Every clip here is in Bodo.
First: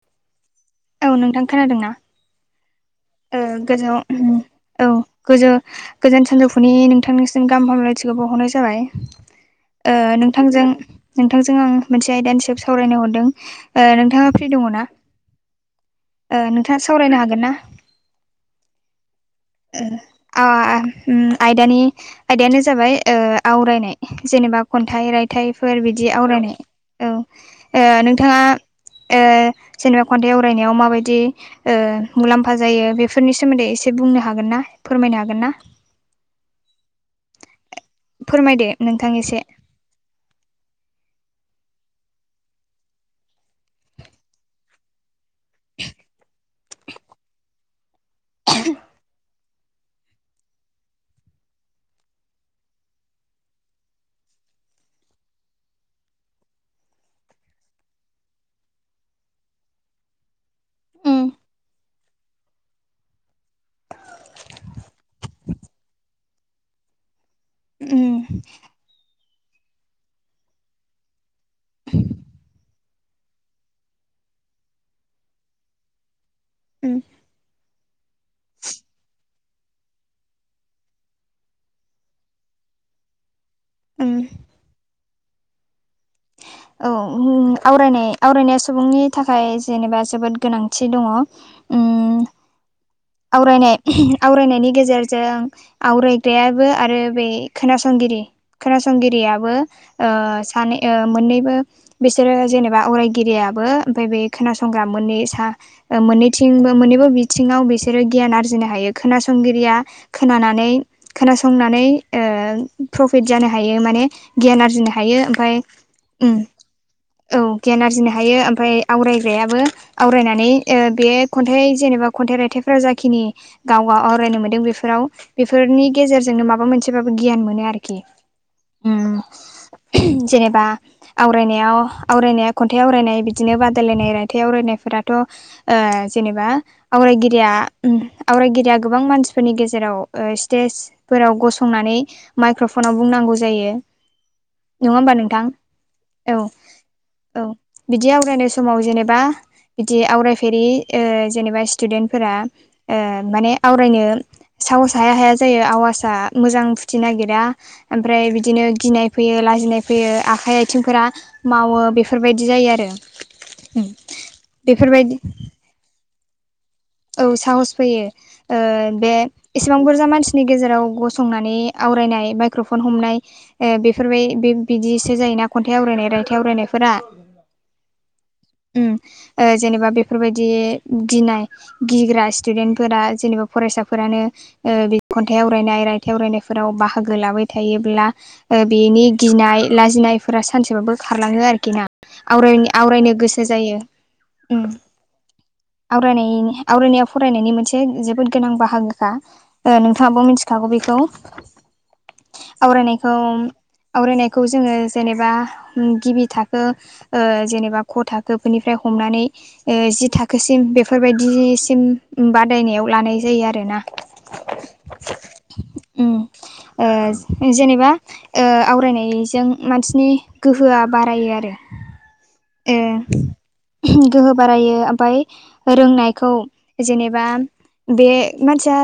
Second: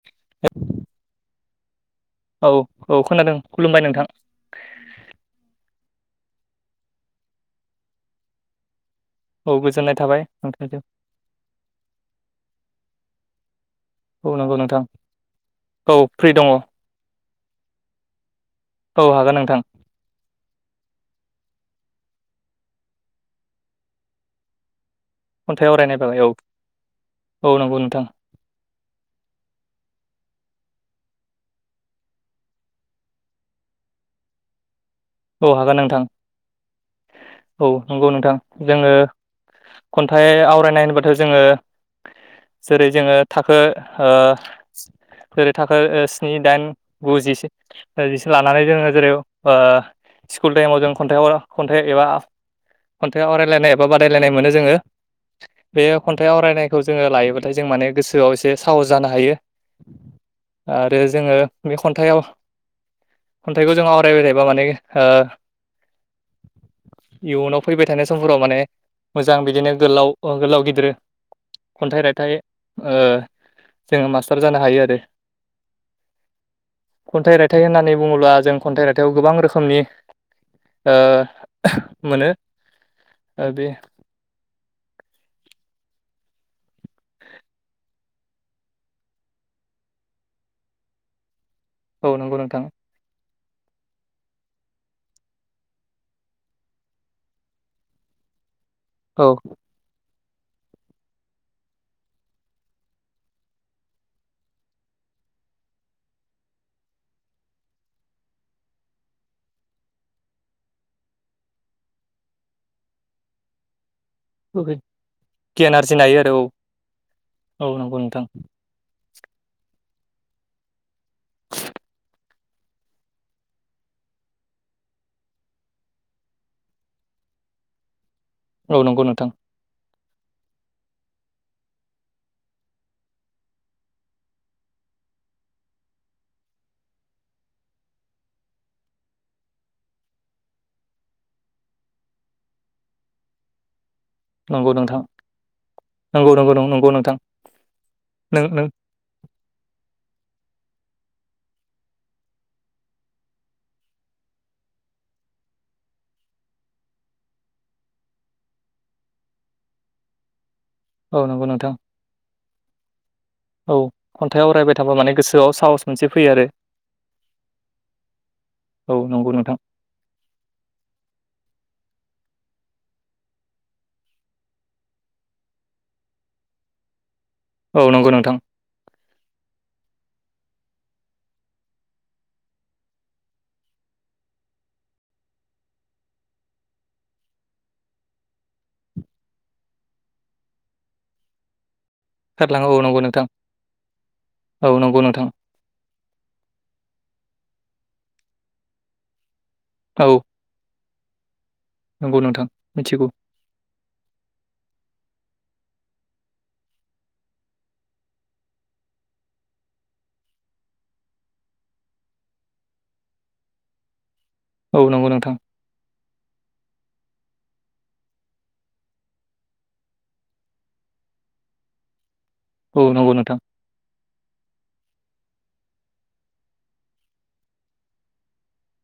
[unintelligible] औ नोंथां खोनादों ना? औ औ खोनादों खुलुमबाय नोंथां। औ गोजो गोजोन सानजौफुनि नोंथांनिसिम गाहाम हामलायथिखौ बावहरनाय जाबाय। औ गोजोननाय ओ थाबाय नोंथांजों नोंथांजों आं मोनसे आयदानि सायाव सावरायनो हरदों। ओ नोंथाङा औ फ्रि नंगौ नोंथां दङना औ फ्रि दङ ओ औ नोंथाङा सावरायनो हागोन ना? औ हागोन नोंथां। ओ ओम आयदानि आयदायानो जाबाय ओ जाबाय आवरायनाय जेनेबा खन्थाइ राय खन्थाइ थाइफोर आवरायनाय बिदि बागै औ आवरायनाय। औ नंगौ ओ नोंथां नोंथाङा ओ जेनेबा खन्थाइ आवरायनायाव मााबायदि ओ मुलाम्फा जायो बेफोरनि सोमोन्दै एसे बुंनो हागोन ना? फोरमायनो हागोन ना? औ नोंथां औ नंगौ नोंथां फोरमायदो जोङो नोंथां एसे खन्थाइ आवरायनाय होनोबाथ' जोङो जेरै जोङो थाखो ओ जेरै थाखो ओ स्नि दाइन गु जिसे जिसिम लानानै जोङो जेरै ओ स्कुल टाइमाव जों खन्थाइ आव खन्थाइ एबा खन्थाइ आवरायलायनाय एबा बादायलायनाय मोनो जोङो। बे खन्थाइ आवरायनायखौ जोङो लायोबाथाय जों माने गोसोआव एसे साहस जानो हायो। आरो उम जोङो बे खन्थाइआव खन्थाइखौ जों आवरायबाय थायोबा माने ओ इयुनाव फैबाय थानाय उम समफोराव माने मोजां बिदिनो गोलाव ओ गोलाव गिदिर खन्थाइ रायथाइ ओ जोङो मास्टार जानो हायो आरो। उम। खन्थाइ राइथाय होननानै बुङोब्ला जों खन्थाइ रायथाइयाव गोबां रो खोमनि मोनो बे ओम। औ उम आवरायनाय आवरायनाया सुबुंनि थाखाय जेनेबा जोबोद गोनांथि दङ। ओम। औ नंगौ नोंथां। आवरायनाय आवरायनायनि गेजेरजों आवरायग्रायाबो आरो बे खोनासंगिरि औ खोनासंगिरियाबो ओ सानै ओ मोननैबो बिसोरो जेनेबा आवरायगिरियाबो ओमफ्राय बे खोनासंग्रा मोनै सा ओ मोननैथिंबो मोननैबो बिथिङाव बेसो रो गियान आरजिनो हायो खोनासंगिरिया खोनानानै खोनासंनानै ओ प्रफिट जानो हायो माने गियान आर्जिनो हायो ओमफ्राय गियान आरजिनो हायो आरो ओम औ गियान आरजिनो हायो ओमफ्राय आवरायग्रायाबो आवरायनानै ओ बे खन्थाइ जेनेबा खन्थाइ रायथाइफोरा जाखिनि गाव आव-आवरायनो मोनदों बेफोराव बेफोरनि गेजेरजोंनो माबा मोनसेबाबो गियान मोनो आरोखि। औ नंगौ उम नोंथां। जेनेबा आवरायनायाव आवरायनाया खन्थाइ आवरायनाय बिदिनो बादायलायनाय रायथाइ आवरायनायफोराथ' ओ जेनेबा आवरायगिरिया ओम आवरायगिरिया गोबां मानसिफोरनि गेजेराव ओ स्टेजफोराव गसंनानै माइक्र'फनाव बुंनांगौ जायो नङा होमबा नोंथां? नंगौ औ नंगौ नंगौ नोंथां औ बिदि नों आवरायनाय नों समाव जेनेबा बिदि आवरायफेरि ओ जेनेबा स्टुडेन्टफोरा ओ माने आवरायनो साहस हाया हाया जायो आवाजआ मोजां फुथि नागिरा ओमफ्राय बिदिनो गिनाय फैयो लाजिनाय फैयो आखाइ आय थिंफोरा औ नंगौ नोंथां मावो बेफोरबायदि जायो आरो। औ खन्थाइ आवरायबाय थाबा माने बेफोरबायदि गोसोआव साहस मोनसे फैयो आरो। औ साहस फैयो ओ औ बे नंगौ नोंथां एसेबां बुरजा मानसि नि गेजेराव गसंनानै आवरायनाय माइक्र'फन हमनाय ए बेफोरबाय बे बिदिसो जायोना खन्थाइ आवरायनाय रायथाइ आवरायनायफोरा। औ नंगौ नोंथां। ओम ओ जेनेबा बेफोरबायदि गिनाय गिग्रा स्टुडेन्टफोरा जेनेबा फरायसाफोरानो ओ बे खन्थाइ आवरायनाय, रायथाइ आवरायनायफोराव बाहागो लाबाय थायोब्ला ओ बेनि गिनाय लाजिनायफोरा सानसेबाबो खारलाङो आरोखि ना। गारलाङो आवरायनो औ नंगौ आवरायनो नोंथां गोसो जायो ओम। औ नंगौ नोंथां आवरायनायनि आवरायनाया फरायनायनि मोनसे जोबोद गोनां बाहागोखा। ओ औ नोंथाङाबो मिथिखागौ बेखौ नंगौ नोंथां मिथिगौ आवरायनायखौ आवरायनायखौ जोङो जेनेबा गिबि थाखो ओ जेनेबा ख' था खोनिफ्राय हमनानै ओ जि थाखोसिम बेफोरबायदिसिम बादायनायाव लानाय जायो आरोना। औ नंगौ नोंथां। उम ओ जेनेबा ओ आवरायनायजों मानसिनि गोहोआ बारायो आरो। ओ औ नंगौ नोंथां। गोहो बारायो ओमफाय रोंनायखौ जेनेबा बे मानसिया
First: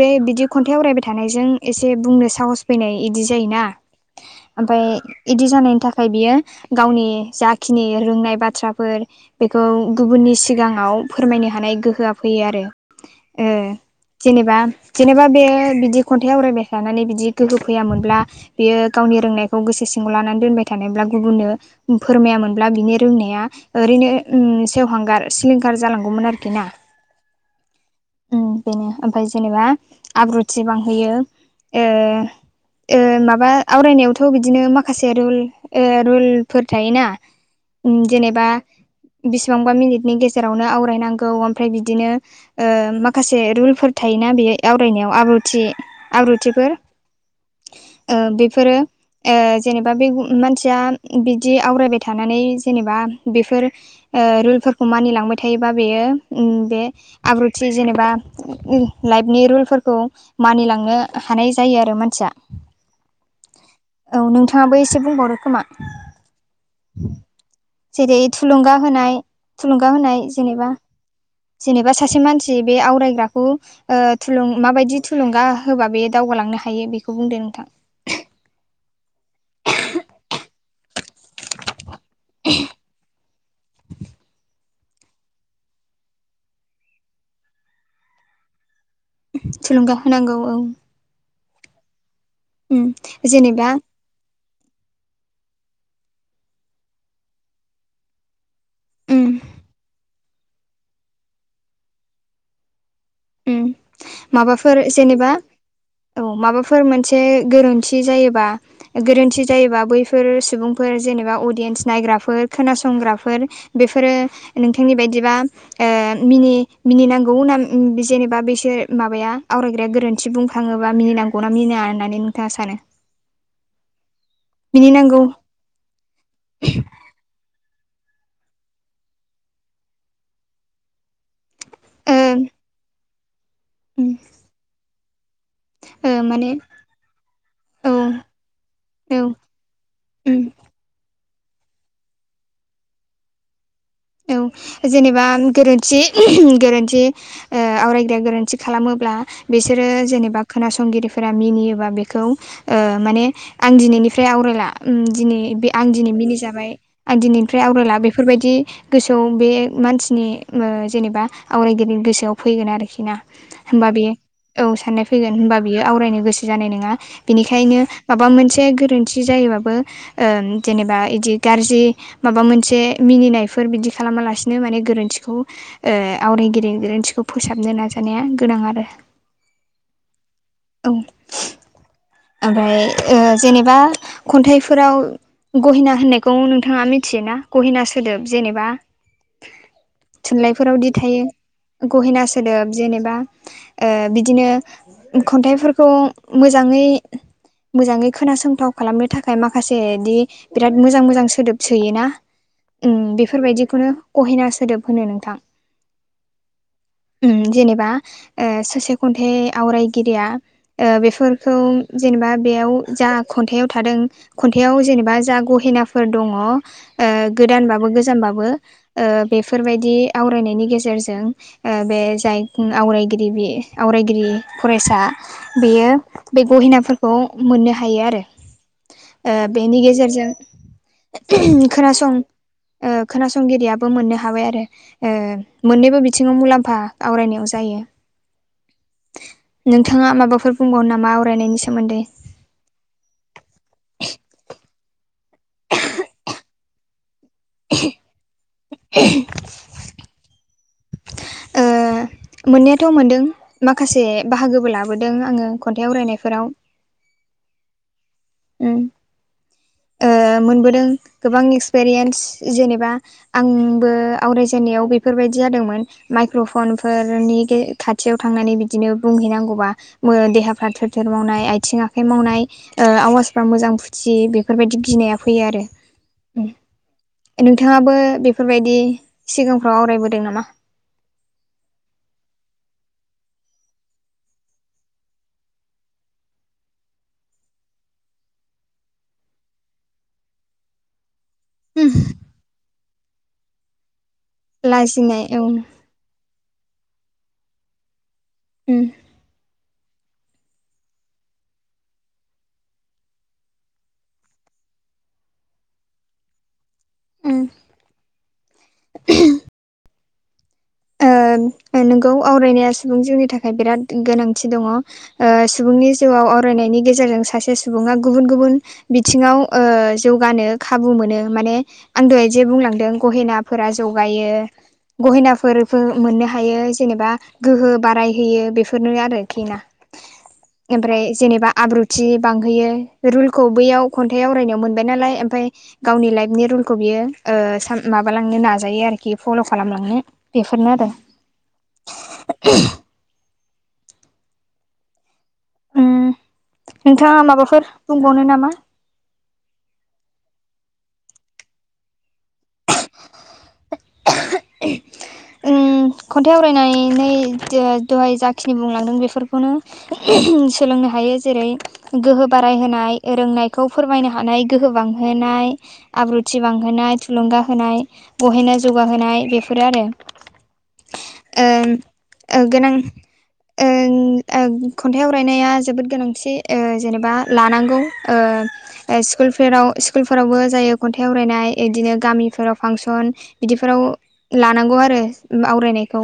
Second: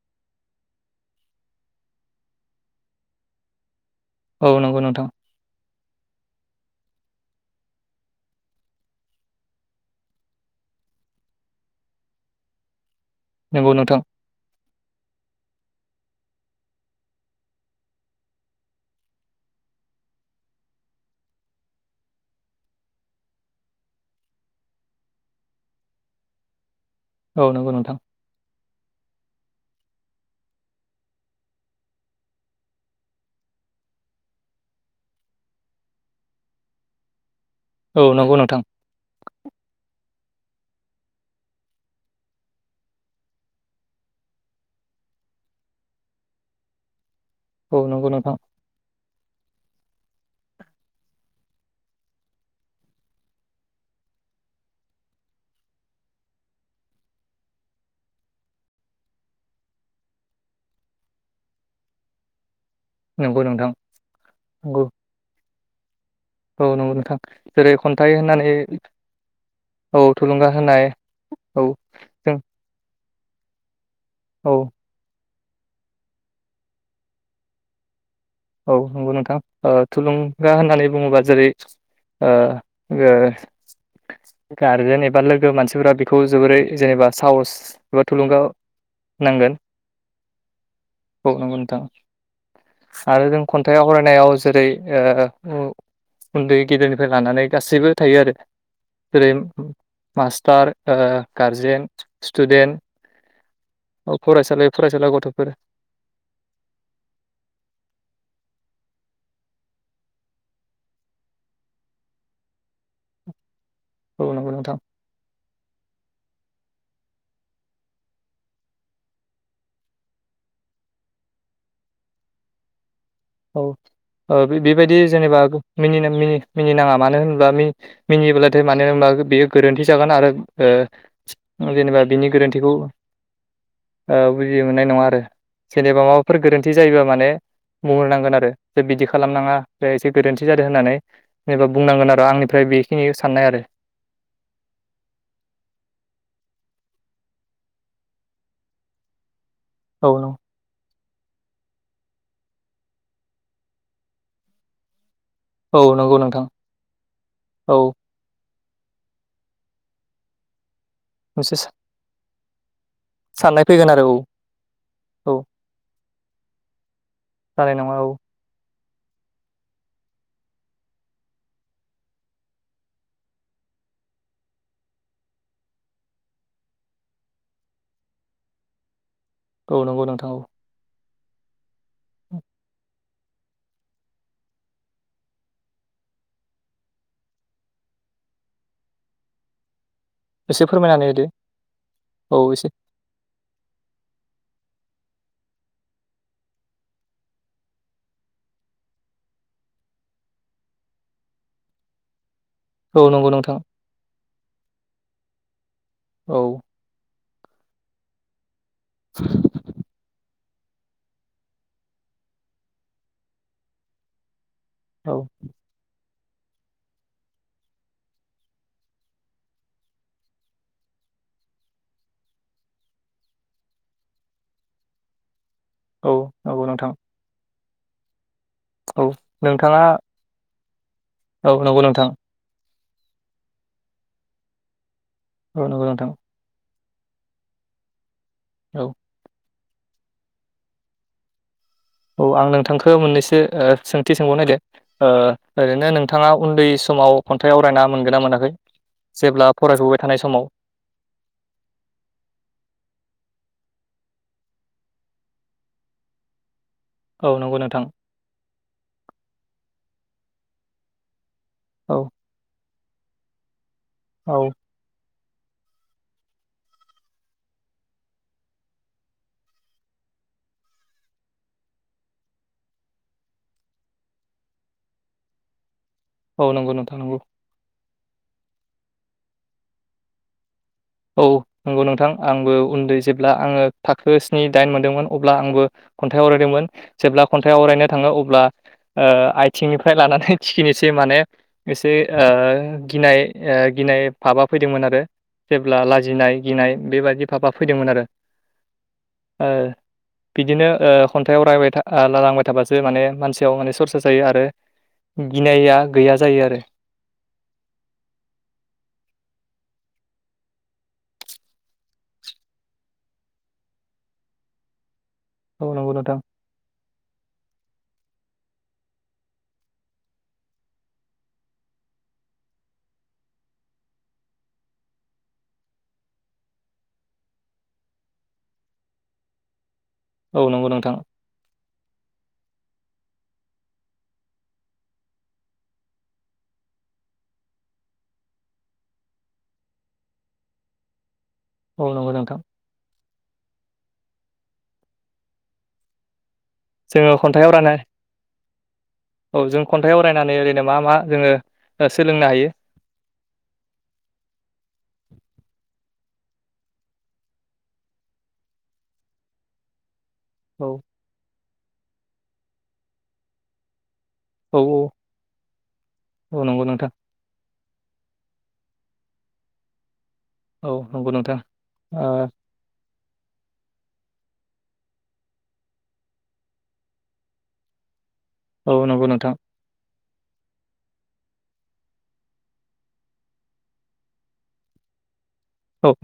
बे बिदि खन्थाइ आवरायबाय थानायजों एसे बुंनो साहस फैनाय इदि जायोना। औ नंगौ ओमफाय नोंथां इदि जानायनि थाखाय बियो गावनि जाखिनि रोंनाय बाथ थ्राफोर बेखौ गुबुननि सिगाङाव फोरमायनो हानाय गोहोआ फैयो आरो। ओ नंगौ नोंथां। जेनेबा जेनेबा बे बिदि खन्थाइ आवरायबाय थानानै बिदि गोहो फैयामोनब्ला बेयो गावनि रोंनायखौ गोसो सिङाव लानानै दोनबाय थानायब्ला गुबुननो फोरमायामोनब्ला बिनि रोंनाया ओरैनो उम सेवहांगार सिलिंखार जालांगौमोन आरोखि ना। औ नंगौ नोंथां। ओम बेनो। ओमफ्राय जेनेबा आब्रुथि बांहोयो ओ ओ माबा आवरायनायावथ' बिदिनो माखासे रुल ओ रुलफोर थायोना उम औ नंगौ जेनेबा नोंथां बिसिबांबा मिनिटनि गेजेरावनो आवरायनांगौ ओमफ्राय बिदिनो ओ माखासे रुलफोर थायोना, बेयो आवरायनायाव आब्रुथि आब्रुथिफोर औ नंगौ ओ नोंथां बेफोरो ओ जेनेबा बे मानसिया बिदि आवरायबाय थानानै जेनेबा बेफोर ओ रुलफोरखौ मानिलांबाय थायोबा, बेयो उम बे आब्रुथि जेनेबा उम लाइफनि रुलफोरखौ मानिलांनो हानाय जायो आरो मानसिया। नंगौ नोंथां औ नोंथाङाबो नंगौ एसे बुंबावदो खोमा। औ नंगौ नोंथां। खन्थाइ जेरै होननानै थुलुंगा होनाय थुलुंगा औ होनाय थुलुंगा जेनेबा होनाय औ जेनेबा सासे जों मानसि बे आवरायग्राखौ ओ थुलुं औ माबायदि थुलुंगा होबा बेयो दावगालांनो हायो बेखौ बुंदो नोंथां। औ नंगौ नोंथां। ओ थुलुंगा होननानै बुङोबा जेरै ओ ओ गारजेन एबा लोगो मानसिफोरा बेखौ जोबोरै जेनेबा साहस एबा थुलुंगा नांगोन थुलुंगा होनांगौ औ। औ नोंगौ नोंथां। उम आरो जों जेनेबा खन्थाइ आवराय नायाव जेरै ओ उ-उन्दै गेदेरनिफ्राय लानानै गासैबो थायो आरो। उम जेरै मास्टार ओ गारजेन, स्टुडेन्ट उम औ फरायसालि माबाफोर फरायसाला जेनेबा गथ'फोर औ माबाफोर मोनसे गोरोन्थि जायोबा गोरोन्थि जायोबा बैफोर सुबुंफोर जेनेबा अडियेन्स नायग्राफोर खोनासंग्राफोर बेफोरो औ नंगौ नोंथां नोंथांनि बायदिबा मिनि मिनिनांगौ ना? जेनेबा बिसोर माबाया आवरायग्राया गोरोन्थि बुंखाङोबा मिनिनांगौनाा मिनिनाङा होननानै नोंथाङा सानो? औ औ बेबायदि मिनिनांगौ जेनेबा मिनिनि मिनि नाङा मानो होनोबा मिनियोब्लाथाय मानो होनबा बेयो गोरोन्थि जागोन आरो। ओ जेनेबा बिनि गोरोन्थिखौ ओ बुजि मोननाय नङा आरो। जेनेबा ओ माबाफोर माने गोरोन्थि जायोबा माने औ बुंहरनांगोन आरो जे बिदि औ खालामनाङा बे एसे उम गोरोन्थि जादों होननानै जेनेबा बुंनांगोन आरो आंनिफ्राय बेखिनि साननाय आरो। औ जेनेबा गोरोन्थि गोरोन्थि ओ आवरायग्राया गोरोन्थि खालामोब्ला बिसोरो औ नों जेनेबा खोनासंगिरि फोर मिनियोबा बेखौ माने आं दिनैनिफ्राय आवरायला दिनै बे औ आं दिनै नंगौ नोंथां मिनिजाबाय आं दिनैनिफ्राय औ आवगायला बेफोरबायदि गोसोआव बे मानसिनि जेनेबा मोनसे आवरायगिरिनि गोसोआव फैगोन आरोखि ना। साननाय होमबा फैगोन आरो बेयो औ। औ साननाय फैगोन औ होनबा बियो आवरायनो गोसो जानाय नङा जानाय बेनिखायनो नङा औ माबा मोनसे गोरोन्थि जि जायोबाबो गारजि माबा मोनसे बेफोर बिदि खालामालासिनो माने गोरोन्थिखौ आवरायगिरि गोरोन्थिखौ फोसाबनो नाजानाया गोनां आरो। औ नंगौ नोंथां औ। औ ओमफ्राय जेनेबा खन्थाइफोराव गहिना होननायखौ नोंथाङा मिथियोना गहिना सोदोब जेनेबा एसे थुनलाइफोरावदि फोरमायनानै होदो थायो गहेना औ एसे सोदोब जेनेबा बिदिनो खन्थाइफोरखौ मोजाङै मोजाङै खोनासंथाव खालामनो थाखाय माखासे बिदि बिराद मोजां मोजां सोदोब सोयोना औ नंगौ नोंथां। बेखौनो अहेना सोदोब होनो नोंथां। औ जेनेबा सासे खन्थाइ आवरायगिरिया बेफोरखौ जेनेबा बेयाव जा खन्थाइयाव थादों। खन्थाइाव औ जेनेबा जा गहेनाफोर दङ गोदानबाबो गोजामबाबो बेफोरबायदि आवरायनायनि गेजेरजों बे जाय आवरायगिरि आवरायगिरि फरायसा बेयो औ बे नंगौ नोंथां गहिनाफोरखौ मोननो हायो आरो। औ बेनि नोंथाङा औ गेजेरजों नंगौ नोंथां खोनासं खोनासंगिरियाबो मोननो हाबाय आरो औ नंगौ मोननैबो नोंथां बिथिङाव मुलाम्फा आवरायनायाव जायो। औ नोंथाङा माबाफोर बुंबावो नामा आवरायनायनि सोमोन्दै? औ आं नोंथांखौ मोननैसो सोंथि सोंबावनो नदो- ओरैनो नोंथाङा उन्दै समाव खन्थाइ आवरायना मोनगोन ना मोनाखै जेब्ला फरायसुबाय थानाय समाव-? ओ मोननायाथ' मोनदों माखासे बाहागोबो लाबोदों आङो खन्थाइ आवरायनायफोराव। औ नंगौ नोंथां। मोनबोदों गोबां औ एक्सपिरियेन्स जेनेबा आंबो औ आवरायजेननायाव बे बेफोरबायदि जादोंमोन माइक्र'फनफोरनि खाथियाव थांनानै बिदिनो बुंहैनांगौबा देहाफ्रा थेर थेर मावनाय आथिं आखाइ मावनाय आवाजफ्रा मोजां फुथियो बे। बेफोरबायदि गिनाया फैयोआरो। औ नंगौ नोंथां नगौ। नोंथाङाबो बेफोरबायदि सिगांफ्राव आवरायबोदों नामा? औ नंगौ नोंथां आंबो उन्दै जेब्ला आङो थाखो स्नि दाइन मोन्दोंमोन अब्ला आंबो खन्थाइ आवरायदोंमोन जेब्ला खन्थाइ आवरायनो थाङो अब्ला ओ आइथिंनिफ्राय लानानै थिखिनिसै माने एसे ओ गिनाय ओ गिनाय भाबा फैदोंमोनआरो। लाजिनाय औ जेब्ला लाजिनाय गिनाय बेबायाददि भाबा फैदोंमोन आरो। उम। ओ बिदिनो ओ खन्थाइ आवरायबाय था लांबाय थाबासो माने मानसियाव माने सरसा जायो आरो। गिनाया गैया जायो आरो। उम ओ नोंगौ आवरायनाया सुबुं जोंनि थाखाय बिराद गोनांथि दङ'। ओ औ सुबुंनि नंगौ नोंथां जिउआव आवरायनायनि गेजेरजों सासे सुबुङा गुबुन गुबुन बिथिङाव ओ जौगानो खाबु मोनो माने आं दहाय जे बुंलांदों गहेनाफोरा जगायो गहेनाफोर मोननो हायो जेनेबा गोहो बारायहोयो बेफोरनो आरोखि ना? औ नंगौ नोंथां ओमफ्राय जेनेबा आब्रु थि बांहोयो रुलखौ बैयाव खन्थाइ आवरायनायाव मोनबाय नालाय ओमफ्राय गावनि लाइफनि रुलखौ बियो ओ साम माबालांनो नाजायो आरोखि फल' खालामलांनो। बेफोरनो आरो औ नंगौ नोंथां। उम जोङो नोंथाङा खन्थाइ माबाफोर आवरायनाय बुंबावनो नामा? औ जों खन्थाइ आरायनानै ओरैनो मा मा जोङो सोलोंनो हायो। उम खन्थाइ आवरायनानै दहाय जाखिनि बुंलांदों बेफोर खौनो औ सोलोंनो हायो जेरै गोहो बाराय होनाय रोंनाय। खौ फोरमायनो हानाय औ गोहो बांहोनाय, आब्रुथि औ नंगौ नोंथां बांहोनाय थुलुंगा होनाय बहायनो जौगाहोनाय बेफोरोआरो। औ नंगौ नोंथां ओ ओ गोनां ओ ओ खन्थाइ आरायनाया जोबोद गोनांथि ओ जेनेबा लानांगौ ओ औ ओ नंगौ नोंथां स्कुल फोराव स्कुलफोरावबो जायो खन्थाइ आवरायनाय बिदिनो गामिफोराव फांसन बिदिफोराव लानांगौ आरो औ आवरायनायखौ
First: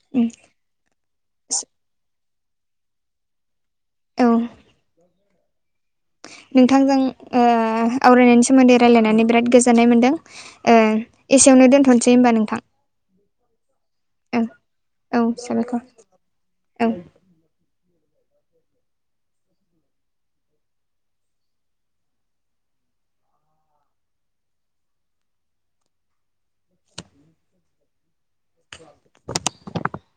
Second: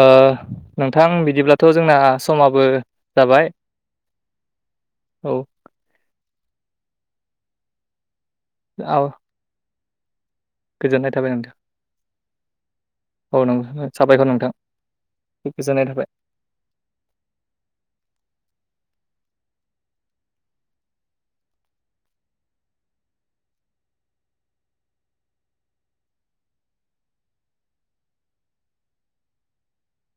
ओ नोंथां बिदिब्लाथ' जोंना समाबो जाबाय। औ औ नोंथांजों ओ आवरायनायनि सोमोन्दै औ रायलायनानै बिराद गोजोननाय मोन्दों। ओ गोजोननाय थाबाय नोंथां एसेयावनो दोनथ'नोसै होमबा नोंथां। औ नों साबायखर औ नोंथां औ गोजोननाय साबायखर थाबाय। औ [inaudible]